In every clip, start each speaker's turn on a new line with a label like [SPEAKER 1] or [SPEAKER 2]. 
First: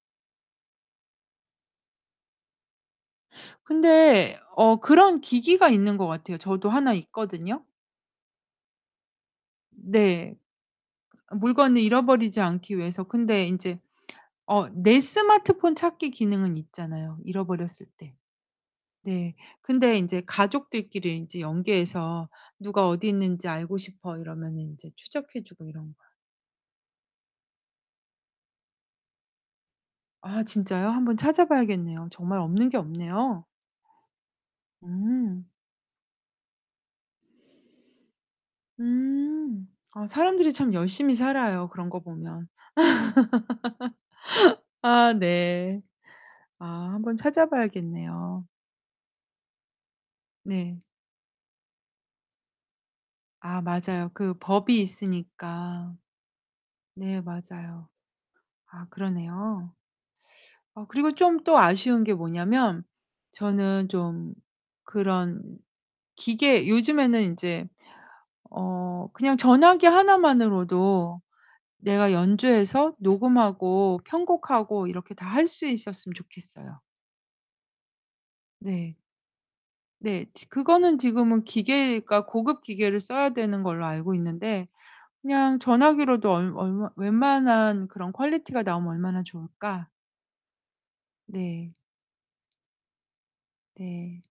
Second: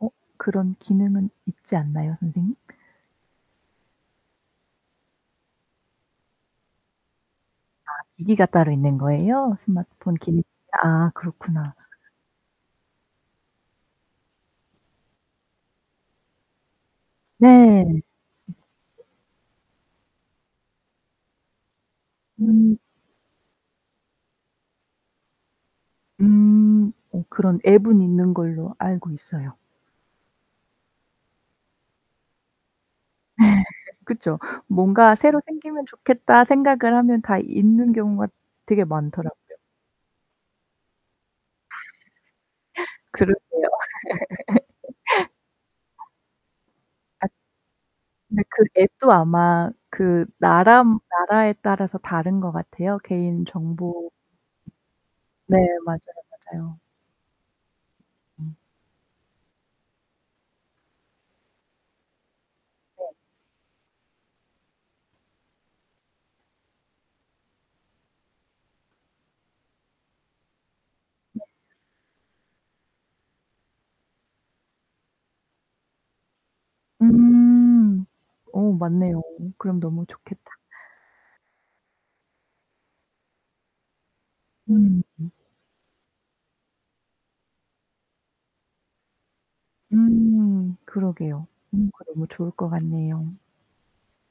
[SPEAKER 1] 어 그런 기능은 있지 않나요, 선생님?
[SPEAKER 2] 근데 어 그런 기기가 있는 것 같아요. 저도 하나 있거든요.
[SPEAKER 1] 아 기기가 따로 있는 거예요? 스마트폰
[SPEAKER 2] 네.
[SPEAKER 1] 기기. 아
[SPEAKER 2] 아
[SPEAKER 1] 그렇구나.
[SPEAKER 2] 물건을 잃어버리지 않기 위해서. 근데 인제 어 내 스마트폰 찾기 기능은 있잖아요, 잃어버렸을
[SPEAKER 1] 네.
[SPEAKER 2] 때. 네. 근데 인제 가족들끼리 인제 연계해서
[SPEAKER 1] 음.
[SPEAKER 2] '누가 어디 있는지 알고 싶어.' 이러면은 인제 추적해 주고 이런 거요.
[SPEAKER 1] 음. 어 그런 앱은 있는 걸로 알고 있어요.
[SPEAKER 2] 아 진짜요? 한번 찾아 봐야겠네요. 정말 없는 게 없네요.
[SPEAKER 1] 네. 그쵸. '뭔가 새로
[SPEAKER 2] 음.
[SPEAKER 1] 생기면 좋겠다.' 생각을 하면 다 있는 경우가 되게 많더라고요.
[SPEAKER 2] 음. 아 사람들이 참 열심히 살아요, 그런 거 보면.
[SPEAKER 1] 그러게요.
[SPEAKER 2] 아 네. 아 한번
[SPEAKER 1] 아.
[SPEAKER 2] 찾아
[SPEAKER 1] 근데
[SPEAKER 2] 봐야겠네요.
[SPEAKER 1] 그 앱도 아마 그
[SPEAKER 2] 네.
[SPEAKER 1] 나람 나라에 따라서 다른 것 같아요. 개인
[SPEAKER 2] 아 맞아요.
[SPEAKER 1] 정보
[SPEAKER 2] 그 법이
[SPEAKER 1] 네.
[SPEAKER 2] 있으니까.
[SPEAKER 1] 맞아요, 맞아요.
[SPEAKER 2] 네. 맞아요.
[SPEAKER 1] 음.
[SPEAKER 2] 아 그러네요. 어 그리고 좀 또 아쉬운 게 뭐냐면
[SPEAKER 1] 네.
[SPEAKER 2] 저는 좀 그런 기계 요즘에는 인제 어 그냥 전화기 하나만으로도
[SPEAKER 1] 네.
[SPEAKER 2] 내가 연주해서 녹음하고 편곡하고 이렇게 다 할 수 있었음 좋겠어요.
[SPEAKER 1] 음. 어
[SPEAKER 2] 네.
[SPEAKER 1] 맞네요. 그럼 너무
[SPEAKER 2] 네. 지
[SPEAKER 1] 좋겠다.
[SPEAKER 2] 그거는 지금은 기계가 고급 기계를 써야 되는 걸로 알고 있는데
[SPEAKER 1] 음.
[SPEAKER 2] 그냥 전화기로도 얼 얼마 웬만한 그런 퀄리티가 나오면 얼마나 좋을까?
[SPEAKER 1] 음. 그러게요.
[SPEAKER 2] 네.
[SPEAKER 1] 음 그거 너무 좋을 것 같네요.
[SPEAKER 2] 네.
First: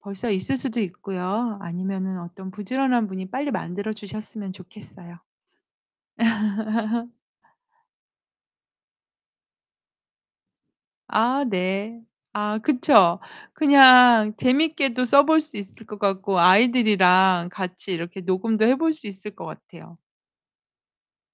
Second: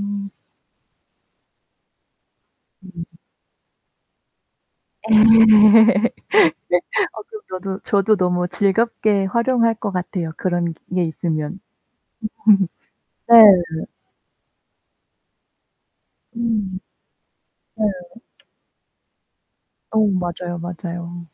[SPEAKER 2] 벌써 있을 수도 있고요. 아니면은 어떤
[SPEAKER 1] 음.
[SPEAKER 2] 부지런한 분이 빨리 만들어 주셨으면 좋겠어요.
[SPEAKER 1] 어 그럼 저도 저도 너무 즐겁게 활용할 것 같아요. 그런 기계
[SPEAKER 2] 아
[SPEAKER 1] 있으면.
[SPEAKER 2] 네. 아 그쵸.
[SPEAKER 1] 네.
[SPEAKER 2] 그냥 재밌게도 써 볼 수 있을 것 같고
[SPEAKER 1] 음.
[SPEAKER 2] 아이들이랑
[SPEAKER 1] 네.
[SPEAKER 2] 같이 이렇게 녹음도 해 볼 수 있을 것
[SPEAKER 1] 어.
[SPEAKER 2] 같아요.
[SPEAKER 1] 맞아요, 맞아요.